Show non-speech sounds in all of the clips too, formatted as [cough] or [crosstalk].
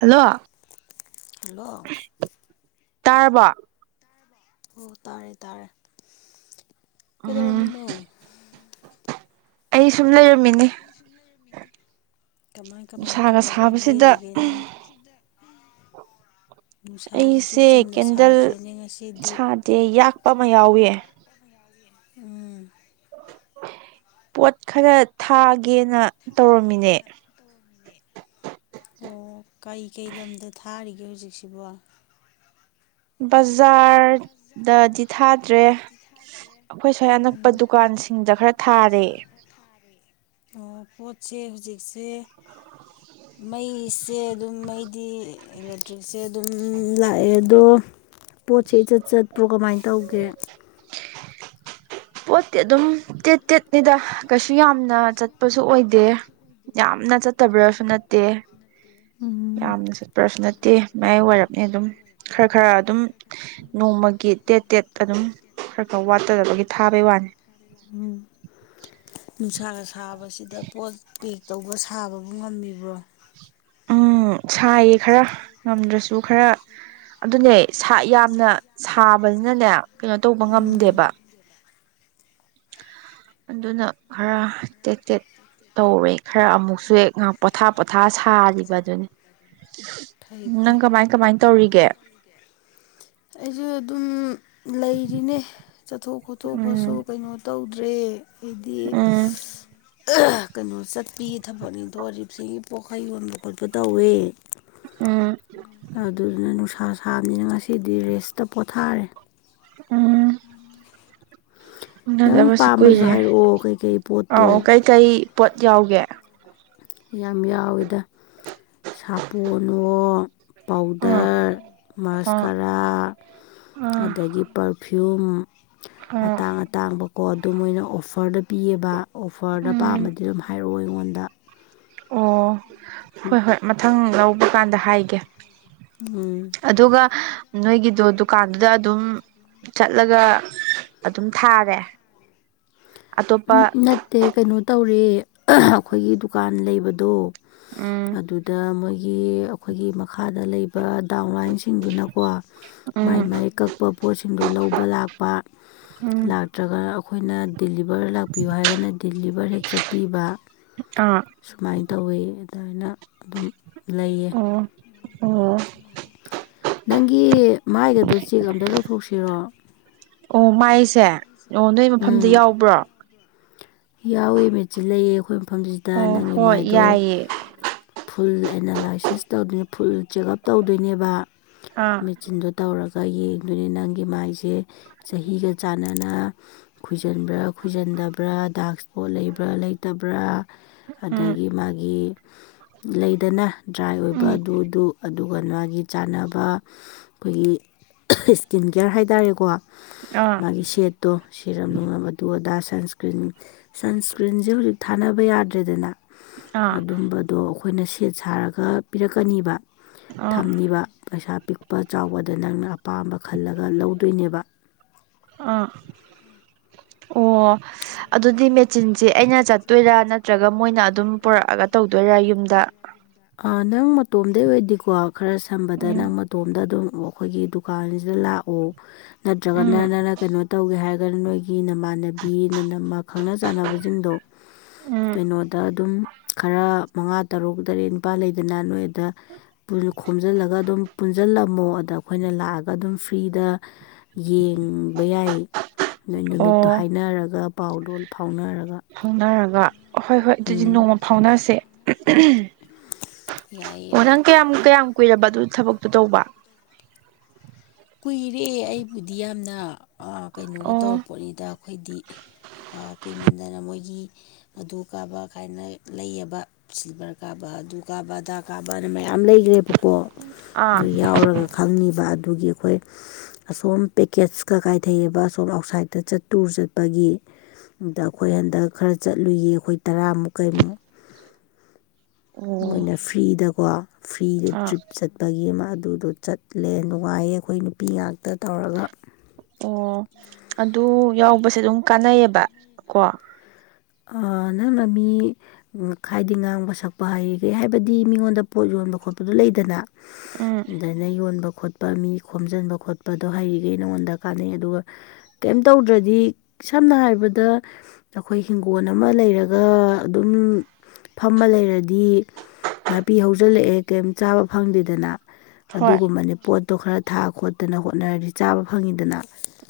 hello hello ꯇꯥꯔꯕ ꯑꯣ ꯇꯥꯔꯦ ꯇꯥꯔꯦ ꯎꯝ ꯀꯩꯗꯧꯔꯝꯃꯤꯅꯣ ꯑꯩ ꯁꯨꯝ ꯂꯩꯔꯝꯃꯤꯅꯦ ꯀꯃꯥꯏ ꯀꯃꯥꯏ ꯅꯨꯡꯁꯥꯒ ꯇꯧꯔꯒ ꯁꯥꯕꯁꯤꯗ ꯂꯦꯜꯂꯤꯒꯦꯅꯦ ꯁꯤꯗ ꯑꯩꯁꯦ ꯀꯦꯟꯗꯜ ꯉꯁꯤꯗꯤ ꯁꯥꯗꯦ ꯌꯥꯛꯄ ꯑꯃ ꯌꯥꯎꯋꯦ ꯎꯝ ꯄꯣꯠ ꯈꯔ ꯊꯥꯒꯦꯅ ꯇꯧꯔꯝꯃꯤꯅꯦ ꯑꯣ ꯀꯩꯀꯩ ꯂꯝꯗ ꯊꯥꯔꯤꯒꯦ ꯍꯧꯖꯤꯛꯁꯤꯕꯣ ꯕꯖꯥꯔꯗꯗꯤ ꯊꯥꯗ꯭ꯔꯦ ꯑꯩꯈꯣꯏ ꯁ꯭ꯋꯥꯏ ꯑꯅꯛꯄ ꯎꯝ ꯗꯨꯀꯥꯟꯁꯤꯡꯗ ꯈꯔ ꯊꯥꯔꯦ ꯑꯣ ꯄꯣꯠꯁꯦ ꯍꯧꯖꯤꯛꯁꯦ ꯃꯩꯁꯦ ꯑꯗꯨꯝ ꯃꯩꯗꯤ ꯏꯂꯦꯛꯇ꯭ꯔꯤꯛꯁꯦ ꯑꯗꯨꯝ ꯂꯥꯛꯑꯦ ꯑꯗꯣ ꯄꯣꯠꯁꯦ ꯏꯆꯠ ꯆꯠꯄ꯭ꯔꯣ ꯀꯃꯥꯏꯅ ꯇꯧꯒꯦ ꯄꯣꯠꯇꯤ ꯑꯗꯨꯝ ꯇꯦꯠ ꯇꯦꯠꯅꯤꯗ ꯀꯩꯁꯨ ꯌꯥꯝꯅ ꯆꯠꯄꯁꯨ ꯑꯣꯏꯗꯦ ꯌꯥꯝꯅ ꯆꯠꯇꯕ꯭ꯔꯁꯨ ꯅꯠꯇꯦ ꯎꯝ ꯌꯥꯝꯅ ꯆꯠ ꯄ꯭ꯔꯁꯨ ꯅꯠꯇꯦ ꯃꯌꯥꯏ ꯋꯥꯏꯔꯞꯅꯦ ꯑꯗꯨꯝ ꯈꯔ ꯈꯔ ꯑꯗꯨꯝ ꯅꯣꯡꯃꯒꯤ ꯇꯦꯠ ꯇꯦꯠ ꯑꯗꯨꯝ ꯈꯔ ꯈꯔ ꯋꯥꯠꯇꯗꯕꯒꯤ ꯊꯥꯕꯩ ꯋꯥꯅꯤ ꯎ ꯅꯨꯡꯁꯥꯒ ꯁꯥꯕꯁꯤꯗ ꯄꯣꯠ ꯄꯤ ꯑ ꯇꯧꯕ ꯁꯥꯕꯕꯨ ꯉꯝꯃꯤꯕ꯭ꯔꯣ ꯎꯝ ꯁꯥꯏꯌꯦ ꯈꯔ ꯉꯝꯗ꯭ꯔꯁꯨ ꯈꯔ ꯑꯗꯨꯅꯦ ꯌꯥꯝꯅ ꯁꯥꯕꯅꯤꯅꯅꯦ ꯀꯩꯅꯣ ꯇꯧꯕ ꯎꯝ ꯉꯝꯗꯦꯕ ꯑꯗꯨꯅ ꯈꯔ ꯇꯦꯠ ꯇꯦꯠ ꯇꯧꯔꯦ ꯈꯔ ꯑꯃꯨꯛꯁꯨ ꯍꯦꯛ ꯉꯥꯛ ꯄꯣꯊꯥ ꯄꯣꯊꯥ ꯁꯥꯔꯤꯕ ꯑꯗꯨꯅꯤ ꯐꯩ ꯐꯩ ꯅꯪ ꯀꯃꯥꯏ ꯀꯃꯥꯏ ꯇꯧꯔꯤꯒꯦ ꯑꯩꯁꯨ ꯑꯗꯨꯝ ꯂꯩꯔꯤꯅꯦ ꯆꯠꯊꯣꯛ ꯈꯣꯠꯇꯣꯛꯄꯁꯨ ꯎꯝ ꯀꯩꯅꯣ ꯇꯧꯗ꯭ꯔꯦ ꯍꯥꯏꯗꯤ ꯎꯝ ꯀꯩꯅꯣ ꯆꯠꯄꯤꯒꯤ ꯊꯕꯛꯅꯤꯗꯣꯔꯤꯕꯁꯤ ꯄꯣꯛ ꯐꯩ ꯌꯣꯟꯕ ꯈꯣꯠꯄ ꯇꯧꯋꯦ ꯎꯝ ꯑꯗꯨꯗꯨꯅ ꯅꯨꯡꯁꯥ ꯁꯥꯕꯅꯤꯅ ꯉꯁꯤꯗꯤ ꯔꯦꯁꯇ ꯄꯣꯊꯥꯔꯦ ꯎꯝ ꯅꯪ ꯎꯅꯗꯕꯁꯨ ꯄꯥꯝꯕꯁꯨ ꯀꯨꯏꯔꯦ ꯍꯥꯏꯔꯛꯑꯣ ꯀꯩꯀꯩ ꯑ ꯄꯣꯠꯇꯣ ꯀꯩꯀꯩ ꯄꯣꯠ ꯌꯥꯎꯒꯦ ꯌꯥꯝ ꯌꯥꯎꯋꯤꯗ ꯁꯥꯄꯣꯟꯅꯣ ꯑꯥ ꯄꯥꯎꯗꯔ ꯑꯥ ꯃꯥꯁꯀꯥꯔ ꯈꯔꯥ ꯑꯥ ꯑꯗꯒꯤ ꯄꯔꯐꯤꯌꯨꯝ ꯑꯥ ꯑꯇꯥꯡ ꯑꯇꯥꯡꯕꯀꯣ ꯑꯗꯨ ꯃꯣꯏꯅ ꯑꯣꯐꯔꯗ ꯄꯤꯌꯦꯕ ꯑꯣꯐꯔꯗ ꯎꯝ ꯄꯥꯝꯃꯗꯤ ꯑꯗꯨꯝ ꯍꯥꯏ ꯍꯥꯏꯔꯣ ꯑꯩꯉꯣꯟꯗ ꯑꯣ ꯍꯣꯏ ꯍꯣꯏ ꯃꯊꯪ ꯂꯧꯕ ꯀꯥꯟꯗ ꯍꯥꯏꯒꯦ ꯎꯝ ꯑꯗꯨꯒ ꯅꯣꯏꯒꯤꯗꯣ ꯗꯨꯀꯥꯟꯗꯨꯗ ꯑꯗꯨꯝ ꯆꯠꯂꯒ ꯑꯗꯨꯝ ꯊꯥꯔꯦ ꯑꯇꯣꯞꯄ ꯎꯝ ꯅꯠꯇꯦ ꯀꯩꯅꯣ ꯇꯧꯔꯦ [unintelligible] ꯑꯩꯈꯣꯏꯒꯤ ꯗꯨꯀꯥꯟ ꯂꯩꯕꯗꯣ ꯎꯝ ꯑꯗꯨꯗ ꯃꯣꯏꯒꯤ ꯑꯈꯣꯏꯒꯤ ꯃꯈꯥꯗ ꯂꯩ ꯄ ꯗꯥꯎꯟ ꯂꯥꯏꯟꯁꯤꯡꯗꯨꯅꯀꯣ ꯃꯥꯏ ꯎꯝ ꯃꯥꯏ ꯀꯛꯄ ꯄꯣꯠꯁꯤꯡꯗꯣ ꯂꯧꯕ ꯂꯥꯛ ꯄꯥ ꯎꯝ ꯂꯥꯛꯇ꯭ꯔꯒ ꯑꯈꯣꯏꯅ ꯗꯤꯂꯤ ꯕꯔ ꯂꯥꯛꯄꯤꯌꯣ ꯍꯥꯏꯔꯒꯅ ꯗꯤꯂꯤꯕꯔ ꯍꯦꯛ ꯆꯠꯄꯤꯕ ꯑꯥ ꯁꯨꯃꯥꯏꯟ ꯇꯧꯋꯦ ꯑꯗꯨꯃꯥꯏꯅ ꯑꯗꯨꯝ ꯂꯩꯌꯦ ꯑꯣ ꯑꯣ ꯅꯪꯒꯤ ꯃꯥꯏꯒꯗꯣ ꯆꯦꯛ ꯑꯝꯇ ꯇꯧꯊꯣꯛꯁꯤꯔꯣ ꯑꯣ ꯃꯥꯏꯁꯦ ꯑꯣ ꯅꯣꯏ ꯃꯐꯝꯗ ꯎꯝ ꯌꯥꯎꯕ꯭ꯔꯣ ꯌꯥꯎꯋꯦ ꯃꯦꯆꯤꯟ ꯂꯩꯌꯦ ꯑꯩꯈꯣꯏ ꯃꯐꯝꯖꯤꯗ ꯑꯣ ꯅꯪꯒꯤ ꯍꯣꯏ ꯃꯥꯏꯗꯣ ꯌꯥꯏꯌꯦ ꯐꯨꯜ ꯑꯦꯅꯂꯥꯏꯁꯤꯁ ꯇꯧꯗꯣꯏꯅꯦ ꯐꯨꯜ ꯆꯦꯛꯑꯞ ꯇꯧꯗꯣꯏꯅꯦꯕ ꯑꯥ ꯆꯤꯟꯗꯣ ꯇꯧꯔꯒ ꯌꯦꯡꯗꯣꯏꯅꯤ ꯅꯪꯒꯤ ꯃꯥꯏꯁꯦ ꯆꯍꯤꯒ ꯆꯥꯟꯅꯅ ꯈꯨꯏꯖꯤꯟꯕ꯭ꯔꯥ ꯈꯨꯏꯖꯤꯟꯗꯕ꯭ꯔꯥ ꯗꯥꯛ ꯁ꯭ꯄꯣꯠ ꯂꯩꯕ꯭ꯔ ꯂꯩꯇꯕ꯭ꯔ ꯎꯝ ꯑꯗꯒꯤ ꯃꯥꯒꯤ ꯂꯩꯗꯅ ꯗ꯭ꯔꯥꯏ ꯑꯣꯏꯕ ꯎꯝ ꯑꯗꯨꯗꯨ ꯑꯗꯨꯒ ꯃꯥꯒꯤ ꯆꯥꯅꯕ ꯈꯣꯏꯒꯤ ꯁ꯭ꯀꯤꯟ ꯀꯤꯌꯔ ꯍꯥꯏꯇꯥꯥꯔꯦꯀꯣ ꯑꯥ ꯃꯥꯒꯤ ꯁꯦꯠ ꯇꯣ ꯁꯤꯔꯝ ꯅꯨꯡꯂꯝ ꯑꯗꯨ ꯑꯗꯥ ꯁꯟꯁꯀ꯭ꯔꯤꯟ ꯁꯟꯁꯀ꯭ꯔꯤꯟꯖꯦ ꯍꯨꯖꯤꯛ ꯊꯥꯅꯕ ꯌꯥꯗ꯭ꯔꯦꯗꯅ ꯑꯥ ꯑꯗꯨꯝꯕꯗꯣ ꯑꯩꯈꯣꯏꯅ ꯁꯦꯠ ꯁꯥꯔꯒ ꯄꯤꯔꯛꯀꯅꯤꯕ ꯑꯥ ꯊꯝꯅꯤꯕ ꯄꯩꯁꯥ ꯄꯤꯛꯄ ꯆꯥꯎꯕ ꯑꯗ ꯅꯪꯅ ꯑꯄꯥꯝꯕ ꯈꯜꯂꯒ ꯂꯧꯗꯣꯏꯅꯦꯕ ꯑꯥ ꯑꯣ ꯑꯗꯨꯗꯤ ꯃꯦꯆꯤꯟꯖꯦ ꯑꯩꯅ ꯆꯠꯇꯣꯏꯔꯥ ꯅꯠꯇ꯭ꯔꯒ ꯃꯣꯏꯅ ꯑꯗꯨꯝ ꯄꯨꯔꯛꯑꯒ ꯇꯧꯗꯣꯏꯔꯥ ꯌꯨꯝꯗ ꯑ ꯅꯪ ꯃꯇꯣꯝꯗꯩ ꯑꯣꯏꯗꯤꯀꯣ ꯈꯔ ꯁꯝꯕꯗ ꯎꯝ ꯅꯪ ꯇꯣꯝꯗ ꯑꯗꯨꯝ ꯑꯩꯈꯣꯏꯒꯤ ꯗꯨꯀꯥꯟꯖꯤꯗ ꯂꯥꯛꯑꯣ ꯅꯠꯇ꯭ꯔꯒ ꯎꯝ ꯅꯅ ꯀꯩꯅꯣ ꯇꯧꯒꯦ ꯍꯥꯏꯔ ꯅꯣꯏꯒꯤ ꯅꯃꯥꯟꯅꯕꯤ ꯅꯅꯝꯃ ꯈꯪꯅ ꯆꯥꯟꯅꯕꯖꯤꯡꯗꯣ ꯎꯝ ꯀꯩꯅꯣꯗ ꯑꯗꯨꯝ ꯈꯔ ꯃꯉꯥ ꯇꯔꯨꯛ ꯇꯔꯦꯠ ꯅꯤꯄꯥꯟ ꯂꯩꯗꯅ ꯅꯣꯏꯗ ꯈꯣꯝꯖꯤꯜꯂꯒ ꯑꯗꯨꯝ ꯄꯨꯟꯖꯜꯂꯝꯃꯣ ꯑꯗ ꯑꯩꯈꯣꯏꯅ ꯂꯥꯛꯑꯒ ꯑꯗꯨꯝ ꯐ꯭ꯔꯤꯗ ꯌꯦꯡꯕ ꯌꯥꯏ ꯅꯣꯏ ꯑꯣ ꯅꯨꯃꯤꯠꯇꯣ ꯍꯥꯏꯅꯔꯒ ꯄꯥꯎ ꯂꯣꯟ ꯐꯥꯎꯅꯔꯒ ꯐꯥꯎꯅꯔꯒ ꯍꯣꯏ ꯍꯣꯏ ꯑꯗꯨꯗꯤ ꯎꯝ ꯅꯣꯡꯃ ꯐꯥꯎꯅꯁꯦ ꯌꯥꯏꯌꯦ [unintelligible] ꯑꯣ ꯌꯥꯏꯌꯦ ꯅꯪ ꯀꯌꯥꯝ ꯀꯌꯥꯝ ꯀꯨꯏꯔꯕ ꯑꯗꯨ ꯊꯕꯛꯇꯣ ꯇꯧꯕ ꯀꯨꯏꯔꯦ ꯑꯩꯕꯨꯗꯤ ꯌꯥꯝꯅ ꯑ ꯀꯩꯅꯣꯒ ꯑꯣ ꯇꯧꯔꯄꯣꯠꯅꯤꯗ ꯑꯈꯣꯏꯗꯤ ꯑ ꯀꯨꯏꯃꯟꯗꯅ ꯃꯣꯏꯒꯤ ꯑꯗꯨ ꯀꯥꯕ ꯀꯥꯏꯅ ꯂꯩꯑꯕ ꯁꯤꯜꯚꯔ ꯀꯥꯕ ꯑꯗꯨ ꯀꯥꯕ ꯑꯗꯥ ꯀꯥꯕꯅ ꯃꯌꯥꯝ ꯂꯩꯒ꯭ꯔꯦꯕꯀꯣ ꯑꯥ ꯗꯨ ꯌꯥꯎꯔꯒ ꯈꯪꯅꯤꯕ ꯑꯗꯨꯒꯤ ꯍꯣꯏ ꯑꯁꯣꯝ ꯄꯦꯀꯦꯠꯁꯀ ꯀꯥꯏꯊꯩꯑꯦꯕ ꯑꯁꯣꯝ ꯑꯥꯎꯠꯁꯥꯏꯗꯇ ꯆꯠ ꯇꯨꯔ ꯆꯠꯄꯒꯤ ꯗ ꯑꯩꯈꯣꯏ ꯍꯟꯗꯛ ꯈꯔ ꯆꯠꯂꯨꯏꯌꯦ ꯑꯩꯈꯣꯏ ꯇꯔꯥꯃꯨꯛ ꯀꯩꯃꯨꯛ ꯑꯣ ꯃꯣꯏꯅ ꯐ꯭ꯔꯤꯗꯀꯣ ꯐ꯭ꯔꯤꯗ ꯑꯥ ꯇ꯭ꯔꯤꯞ ꯆꯠ ꯇꯥꯒꯤ ꯑꯃ ꯑꯗꯨꯗꯣ ꯆꯠꯂꯦ ꯅꯨꯡꯉꯥꯏꯌꯦ ꯑꯩꯈꯣꯏ ꯅꯨꯄꯤ ꯉꯥꯛꯇ ꯇꯧꯔꯒ ꯑꯣ ꯑꯗꯨ ꯌꯥꯎꯕꯁꯦ ꯑꯗꯨꯝ ꯀꯥꯟꯅꯩꯌꯦꯕ ꯀꯣ ꯑ ꯅꯪꯅ ꯃꯤ ꯈꯥꯏꯗꯤ ꯉꯥꯡꯕ ꯁꯛꯄ ꯍꯩꯔꯤꯒꯩ ꯍꯥꯏꯕꯗꯤ ꯃꯤꯉꯣꯟꯗ ꯄꯣꯠ ꯌꯣꯟꯕ ꯈꯣꯠꯄꯗꯨ ꯂꯩꯗꯅ ꯎꯝ ꯑꯗꯨꯃꯥꯏꯅ ꯌꯣꯟꯕ ꯈꯣꯠ ꯄꯥ ꯃꯤ ꯈꯣꯝꯖꯤꯟꯕ ꯈꯣꯠꯄꯗꯣ ꯍꯩꯔꯤꯈꯩ ꯅꯉꯣꯟꯗ ꯀꯥꯟꯅꯩ ꯑꯗꯨꯒ ꯀꯩꯝ ꯇꯧꯗ꯭ꯔꯗꯤ ꯁꯝꯅ ꯍꯥꯏꯔꯕꯗ ꯑꯈꯣꯏ ꯍꯤꯡꯒꯣꯜ ꯑꯃ ꯂꯩꯔꯒ ꯑꯗꯨꯝ ꯐꯝꯃ ꯂꯩꯔꯗꯤ ꯅꯥꯄꯤ ꯍꯧꯖꯤꯜꯂꯛꯑꯦ ꯀꯩꯝ ꯆꯥꯕ ꯐꯪꯗꯦꯗꯅ ꯍꯣꯏ ꯑꯗꯨꯒꯨꯝꯕꯅꯤ ꯄꯣꯠꯇꯣ ꯈꯔ ꯊꯥ ꯈꯣꯠꯇꯅ ꯍꯣꯠꯅꯔꯗꯤ ꯆꯥꯕ ꯐꯪꯉꯤꯗꯅ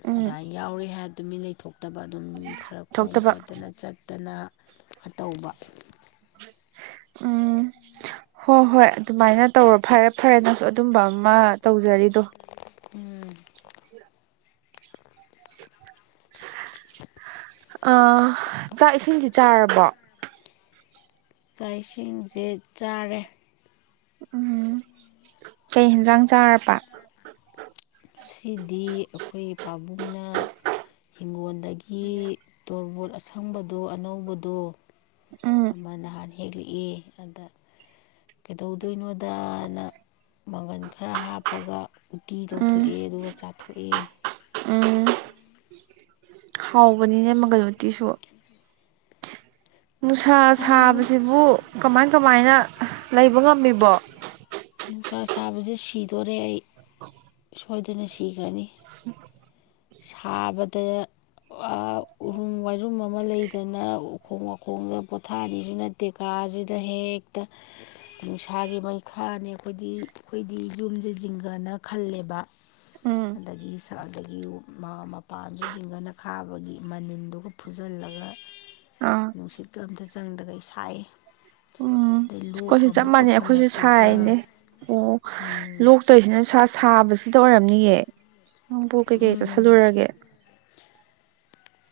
ꯎꯝ ꯌꯥꯎꯔꯦ ꯍꯥꯏ ꯇꯨꯃꯤꯟ ꯂꯩꯊꯣꯛꯇꯕ ꯑꯗꯨꯝ ꯃꯤ ꯈꯔ ꯈꯣꯝ ꯊꯣꯛꯇꯕ ꯈꯣꯠ ꯆꯠꯇꯅ ꯑ ꯇꯧꯕ ꯎꯝ ꯍꯣꯏ ꯍꯣꯏ ꯑꯗꯨꯃꯥꯏꯅ ꯇꯧꯔꯣ ꯐꯔꯦ ꯐꯔꯦ ꯅꯪꯁꯨ ꯑꯗꯨꯝꯕ ꯑꯃ ꯇꯧꯖꯔꯤꯗꯣ ꯎꯝ [unintelligible] [unintelligible] ꯑꯥ ꯆꯥꯛ ꯏꯁꯤꯡꯗꯤ ꯆꯥꯔꯕꯣ ꯆꯥꯛ ꯏꯁꯤꯡꯖꯦ ꯆꯥꯔꯦ ꯎꯝ ꯀꯩ ꯍꯦꯟꯖꯥꯡ ꯆꯥꯔꯕ ꯉꯁꯤꯗꯤ ꯑꯈꯣꯏ ꯄꯥꯕꯨꯡꯅ ꯍꯤꯡꯒꯣꯜꯗꯒꯤ ꯇꯣꯔꯕꯣꯠ ꯑꯁꯪꯕꯗꯣ ꯑꯅꯧꯕꯗꯣ ꯎꯝ ꯑꯃ ꯅꯍꯥꯟ ꯍꯦꯛꯂꯛꯑꯦ ꯑꯗꯥ ꯀꯩꯗꯧꯗꯣꯏꯅꯣꯗꯅ ꯃꯪꯒꯟ ꯈꯔ ꯍꯥꯞꯄꯒ ꯎꯇꯤ ꯎꯝ ꯇꯧꯊꯣꯛꯑꯦ ꯑꯗꯨꯒ ꯆꯥꯊꯣꯛꯑꯦ ꯎꯝ ꯍꯥꯎꯕꯅꯤꯅꯦ ꯃꯪꯒꯟ ꯎꯇꯤꯁꯨ ꯅꯨꯡꯁꯥ ꯍꯥꯎꯋꯤ ꯁꯥꯕꯁꯤꯕꯨ ꯀꯃꯥꯏ ꯀꯃꯥꯏꯅ ꯂꯩꯕ ꯉꯝꯃꯤꯕꯣ ꯅꯨꯡꯁꯥ ꯁꯥꯕꯁꯦ ꯁꯤꯗꯣꯔꯦ ꯑꯩ ꯁꯣꯏꯗꯅ ꯁꯤꯈ꯭ꯔꯅꯤ [unintelligible] ꯁꯥꯕꯗ ꯑꯥ ꯎꯔꯨꯝ ꯋꯥꯏꯔꯨꯝ ꯑꯃ ꯂꯩꯗꯅ ꯎꯈꯣꯡ ꯋꯥꯈꯣꯡꯗ ꯄꯣꯊꯥꯅꯤꯁꯨ ꯅꯠ ꯇꯦ ꯀꯥꯁꯤꯗ ꯍꯦꯛꯇ ꯅꯨꯡꯁꯥꯒꯤ ꯃꯩꯈꯥ ꯍꯥꯅꯦ ꯑꯈꯣꯏꯗꯤ ꯑꯈꯣꯏꯗꯤ ꯌꯨꯝꯖꯦ ꯖꯤꯡꯒꯅ ꯈꯜꯂꯦꯕ ꯎꯝ ꯑꯗꯒꯤ ꯁꯥꯗꯒꯤ ꯃꯥ ꯃꯄꯥꯟꯁꯨ ꯖꯤꯡꯒꯅ ꯈꯥꯕꯒꯤ ꯃꯅꯤꯟꯗꯨꯒ ꯐꯨꯖꯤꯜꯂꯒ ꯑꯥ ꯅꯨꯡꯁꯤꯠꯀ ꯑꯝꯇ ꯆꯪꯗꯈꯩ ꯁꯥꯏ ꯑꯗꯩ ꯂꯣꯛꯀ ꯑꯃꯨꯛ ꯇꯧꯁꯜꯂꯛꯄ ꯀꯥꯏꯅꯦ ꯑꯣ ꯂꯣꯛꯇꯧꯁꯤꯅ ꯁꯥ ꯁꯥꯕꯁꯤꯗ ꯑꯣꯏꯔꯝꯅꯤꯌꯦ ꯅꯪꯕꯨ ꯀꯩꯀꯩ ꯎꯝ ꯆꯥꯁꯤꯜꯂꯨꯔꯒꯦ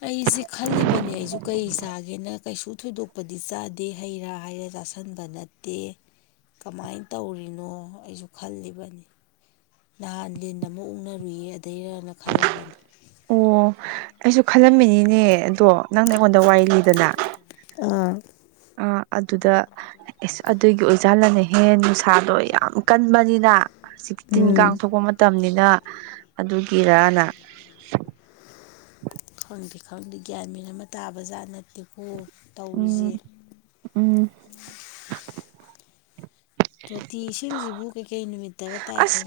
ꯑꯩꯁꯦ ꯈꯜꯂꯤꯕꯅꯦ ꯑꯩꯖꯨ ꯀꯩ ꯆꯥꯒꯦꯅ ꯀꯩꯁꯨ ꯊꯣꯏꯗꯣꯛꯄꯗꯤ ꯆꯥꯗꯦ ꯍꯩꯔꯥ ꯍꯥꯏꯔꯦ ꯆꯥꯁꯤ ꯁꯤꯟꯕ ꯅꯠꯇꯦ ꯀꯃꯥꯏꯅ ꯇꯧꯔꯤꯅꯣ ꯑꯩꯁꯨ ꯈꯜꯂꯤꯕꯅꯤ ꯅꯍꯥꯟ ꯂꯤꯟ ꯑꯃ ꯑꯣꯛꯅꯔꯨꯏꯌꯦ ꯑꯗꯩꯔꯅ ꯈꯜꯂꯕꯅꯤ ꯑꯣ ꯑꯩꯁꯨ ꯈꯜꯂꯝꯃꯤꯅꯤꯅꯦ ꯑꯗꯣ ꯅꯪꯅ ꯑꯩꯉꯣꯟꯗ ꯋꯥꯔꯤ ꯂꯤꯗꯅ ꯑꯥ ꯑꯥ ꯑꯗꯨꯗ ꯏꯁ ꯑꯗꯨꯒꯤ ꯑꯣꯏꯖꯥꯠꯂꯅꯦꯍꯦ ꯅꯨꯡꯁꯥꯗꯣ ꯌꯥꯝ ꯀꯟꯕꯅꯤꯅ ꯁꯤꯛꯁꯇꯤꯟ ꯀꯥꯡ ꯎꯝ ꯊꯣꯛꯄ ꯃꯇꯝꯅꯤꯅ ꯑꯗꯨꯒꯤꯔꯅꯥ ꯈꯪꯗꯦ ꯈꯪꯗꯦ ꯒ꯭ꯌꯥꯟꯃꯦꯟ ꯑꯃ ꯇꯥꯕ ꯖꯥꯠ ꯅꯠꯇꯦꯀꯣ ꯎꯝ ꯇꯧꯔꯤꯖ‌ꯦ ꯎꯝ ꯇꯣꯇꯤ ꯏꯁꯤꯡꯖꯤꯕꯨ ꯀꯩꯀꯩ ꯅꯨꯃꯤꯠ ꯑꯁ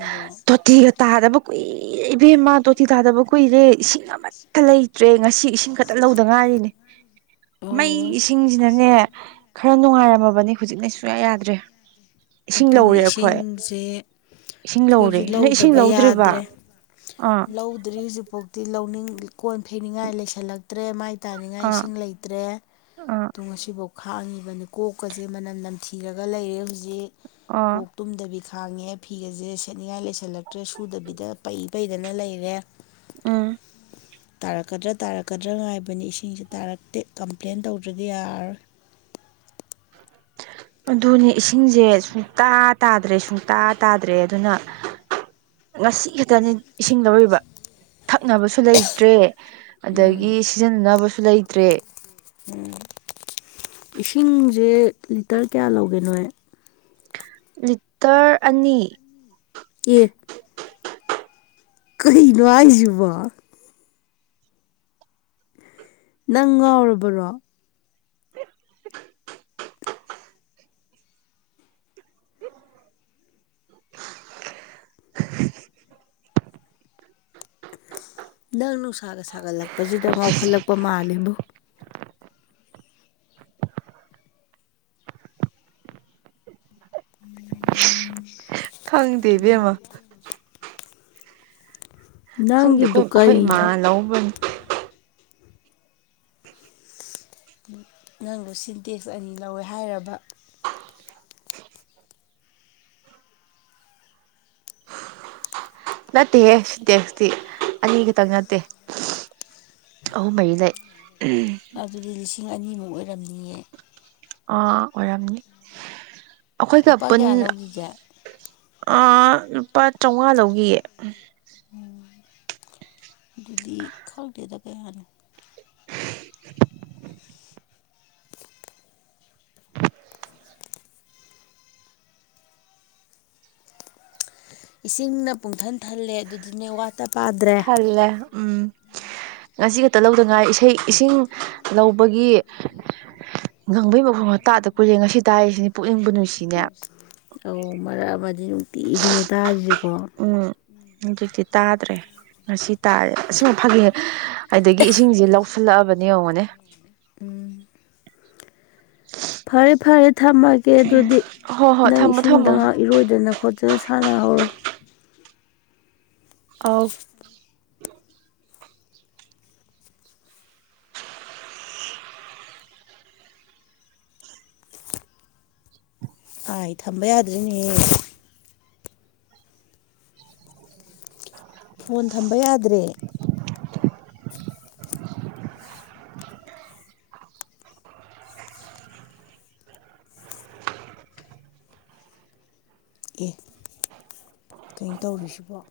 ꯇꯣꯇꯤꯒ ꯇꯥꯗꯕ ꯀꯨꯏꯔꯦ ꯏꯕꯦꯝꯃ ꯇꯣꯇꯤ ꯇꯥꯗꯕ ꯀꯨꯏꯔꯦ ꯏꯁꯤꯡ ꯑꯝ ꯃꯠꯇ ꯂꯩꯇ꯭ꯔꯦ ꯉꯁꯤ ꯏꯁꯤꯡ ꯈꯛꯇ ꯂꯧꯗ ꯉꯥꯏꯔꯤꯅꯦ ꯃꯩ ꯑꯣ ꯏꯁꯤꯡꯁꯤꯅꯅꯦ ꯈꯔ ꯅꯨꯡꯉꯥꯏꯔꯝꯃꯕꯅꯦ ꯍꯨꯖꯤꯛꯅ ꯁꯨꯡꯌꯥ ꯌꯥꯗ꯭ꯔꯦ ꯏꯁꯤꯡ ꯂꯧꯔꯦ ꯑꯈꯣꯏ ꯁꯦ ꯈꯣꯏꯖꯨ ꯏꯁꯤꯡ ꯂꯧꯗꯕ ꯂꯧꯗ꯭ꯔꯤꯕ ꯌꯥꯗ꯭ꯔꯦ ꯑꯥ ꯂꯧꯗ꯭ꯔꯤ ꯖꯤꯛꯐꯥꯎ ꯇꯤ ꯂꯧꯅꯤꯡ ꯀꯣꯟ ꯐꯩꯅꯤꯡꯉꯥꯏ ꯂꯩꯁꯜꯂꯛꯇ꯭ꯔꯦ ꯃꯥꯏ ꯇꯥꯅꯤꯡꯉꯥꯏ ꯑꯥ ꯏꯁꯤꯡ ꯂꯩꯇ꯭ꯔꯦ ꯑꯥ ꯗꯣ ꯉꯁꯤꯐꯥꯎ ꯈꯥꯡꯉꯤꯕꯅꯤ ꯀꯣꯛꯀꯁꯦ ꯃꯅꯝ ꯅꯝꯊꯤꯔꯒ ꯂꯩꯔꯦ ꯍꯧꯖꯤꯛ ꯑꯥ ꯀꯣꯛ ꯇꯨꯝꯗꯕꯤ ꯈꯥꯡꯉꯦ ꯐꯤꯒꯁꯦ ꯁꯦꯠꯅꯤꯡꯉꯥꯏ ꯂꯩꯁꯜꯂꯛꯇ꯭ꯔꯦ ꯁꯨꯗꯕꯤꯗ ꯄꯩ ꯄꯩꯗꯅ ꯂꯩꯔꯦ ꯎꯝ ꯇꯥꯔꯛꯀꯗ꯭ꯔꯥ ꯇꯥꯔꯛꯀꯗ꯭ꯔꯥ ꯉꯥꯏꯕꯅꯤ ꯏꯁꯤꯡꯁꯦ ꯇꯥꯔꯛꯇꯦ ꯀꯝꯄ꯭ꯂꯦꯟ ꯇꯧꯗ꯭ꯔꯗꯤ ꯌꯥꯔꯔꯣꯏ ꯑꯗꯨꯅꯦ ꯏꯁꯤꯡꯁꯦ ꯁꯨꯡ ꯇꯥ ꯇꯥꯗ꯭ꯔꯦ ꯁꯨꯡꯇꯥ ꯇꯥꯗ꯭ꯔꯦ ꯑꯗꯨꯅ ꯉꯁꯤ ꯈꯛꯇꯅꯦ ꯏꯁꯤꯡ ꯂꯧꯔꯤꯕ ꯊꯛꯅꯕꯁꯨ ꯂꯩ ꯇ꯭ꯔꯦ ꯑꯗꯒꯤ ꯁꯤꯖꯤꯟꯅꯅꯕꯁꯨ ꯂꯩꯇ꯭ꯔꯦ ꯎꯝ ꯏꯁꯤꯡꯖ‌ꯦ ꯂꯤꯇꯔ ꯀꯌꯥ ꯂꯧꯒꯦ ꯅꯣꯏ ꯂꯤꯇꯔ ꯑꯅꯤ ꯑꯦ ꯀꯩꯅꯣ ꯍꯥꯏꯖꯤꯕ‌ꯣ ꯅꯪ ꯉꯥꯎꯔꯕꯔꯣ ꯅꯪ ꯅꯨꯡꯁꯥꯒ ꯁꯥꯒꯠꯂꯛꯄꯖꯤꯗ ꯉꯥꯎꯈꯠꯂꯛꯄ ꯃꯥꯜꯂꯤꯕꯨ ꯎ ꯈꯪꯗꯦ ꯏꯕꯦꯝꯃꯥ ꯈꯪꯗꯦ ꯅꯪꯒꯤꯗꯨ ꯑꯈ‌ꯣꯏ ꯑꯈꯣꯏ ꯀꯔꯤꯅꯣ ꯏꯃꯥꯟ ꯂꯧꯕꯅꯤ ꯎꯝ ꯅꯪꯗ‌ꯣ ꯁꯤꯟꯇꯦꯛꯁ ꯑꯅꯤ ꯂꯧꯋꯦ ꯍꯥꯏꯔꯕ ꯅꯠꯇꯦꯍꯦ ꯁꯤꯇꯦꯛꯁꯇꯤ ꯑꯅꯤꯈꯛꯇꯪ ꯅꯠꯇꯦ ꯑꯍꯨꯝ ꯃꯔꯤ ꯂꯩ ꯑꯗꯨꯗꯤ ꯂꯤꯁꯤꯡ ꯑꯅꯤꯃꯨꯛ ꯑꯣꯏꯔꯝꯅꯤꯌꯦ ꯑꯥ ꯑꯣꯏꯔꯝꯅꯤ ꯑꯈꯣꯏꯒ ꯂꯨꯄꯥ ꯄꯨꯟ ꯀꯌꯥ ꯂꯧꯈꯤꯒꯦ ꯑ ꯂꯨꯄꯥ ꯆꯧꯉꯥ ꯂꯧꯒꯤꯌꯦ ꯎꯝ ꯑꯗꯨꯗꯤ ꯈꯪꯗꯦꯗ ꯀꯌꯥꯅꯣ [unintelligible] ꯏꯁꯤꯡꯅ ꯄꯨꯡꯊꯟ ꯊꯜꯂꯦ ꯑꯗꯨꯗꯤꯅꯦ ꯋꯥꯇ ꯊꯜꯂꯦ ꯎꯝ ꯉꯁꯤ ꯈꯛꯇ ꯂꯧꯗ ꯉꯥꯏ ꯏꯁꯩ ꯏꯁꯤꯡ ꯂꯧꯕꯒꯤ ꯉꯪꯕꯩ ꯃꯈ‌ꯣꯟꯒ ꯇꯥꯗ ꯀꯨꯏꯔꯦ ꯉꯁꯤ ꯇꯥꯏꯁꯤꯅꯤ ꯄꯨꯛꯅꯤꯡꯕꯨ ꯅꯨꯨꯡꯁꯤꯅꯦ ꯑꯧ ꯃꯔꯛ ꯑꯃꯗꯤ ꯅꯨꯡꯇꯤꯒꯤꯅꯦ ꯇꯥꯏꯁꯦꯀꯣ ꯎꯝ ꯍꯨꯖꯤꯛꯇꯤ ꯇꯥꯗ꯭ꯔꯦ ꯉꯁꯤ ꯇꯥꯔꯦ ꯑꯁꯤꯃ ꯐꯥꯒꯤ ꯑꯗꯒꯤ ꯏꯁꯤꯡꯁꯤ ꯂꯧꯁꯤꯜꯂꯛꯑꯕꯅꯦ ꯌꯦꯡꯉꯣꯅꯦ ꯎꯝ ꯍ ꯐꯥꯔꯦ ꯐꯥꯔꯦ ꯊꯝꯃꯒꯦ ꯑꯗꯨꯗꯤ ꯍꯣ ꯍꯣꯏ ꯅꯪ ꯊꯝꯃꯣ ꯏꯁꯤꯡꯗ ꯊꯝꯃꯣ ꯉꯥꯏꯍꯥꯛ ꯏꯔꯣꯏꯗꯅ ꯈꯣꯠ ꯖꯥꯅ ꯁꯥꯟꯅ ꯍꯧꯔꯣ ꯑꯥꯎ ꯑꯥꯏ ꯊꯝꯕ ꯌꯥꯗ꯭ꯔꯦꯅꯦꯍꯦ ꯐꯣꯟ ꯊꯝꯕ ꯌꯥꯗ꯭ꯔꯦ ꯀꯩꯟ ꯇꯧꯔꯤꯁꯤꯕꯣ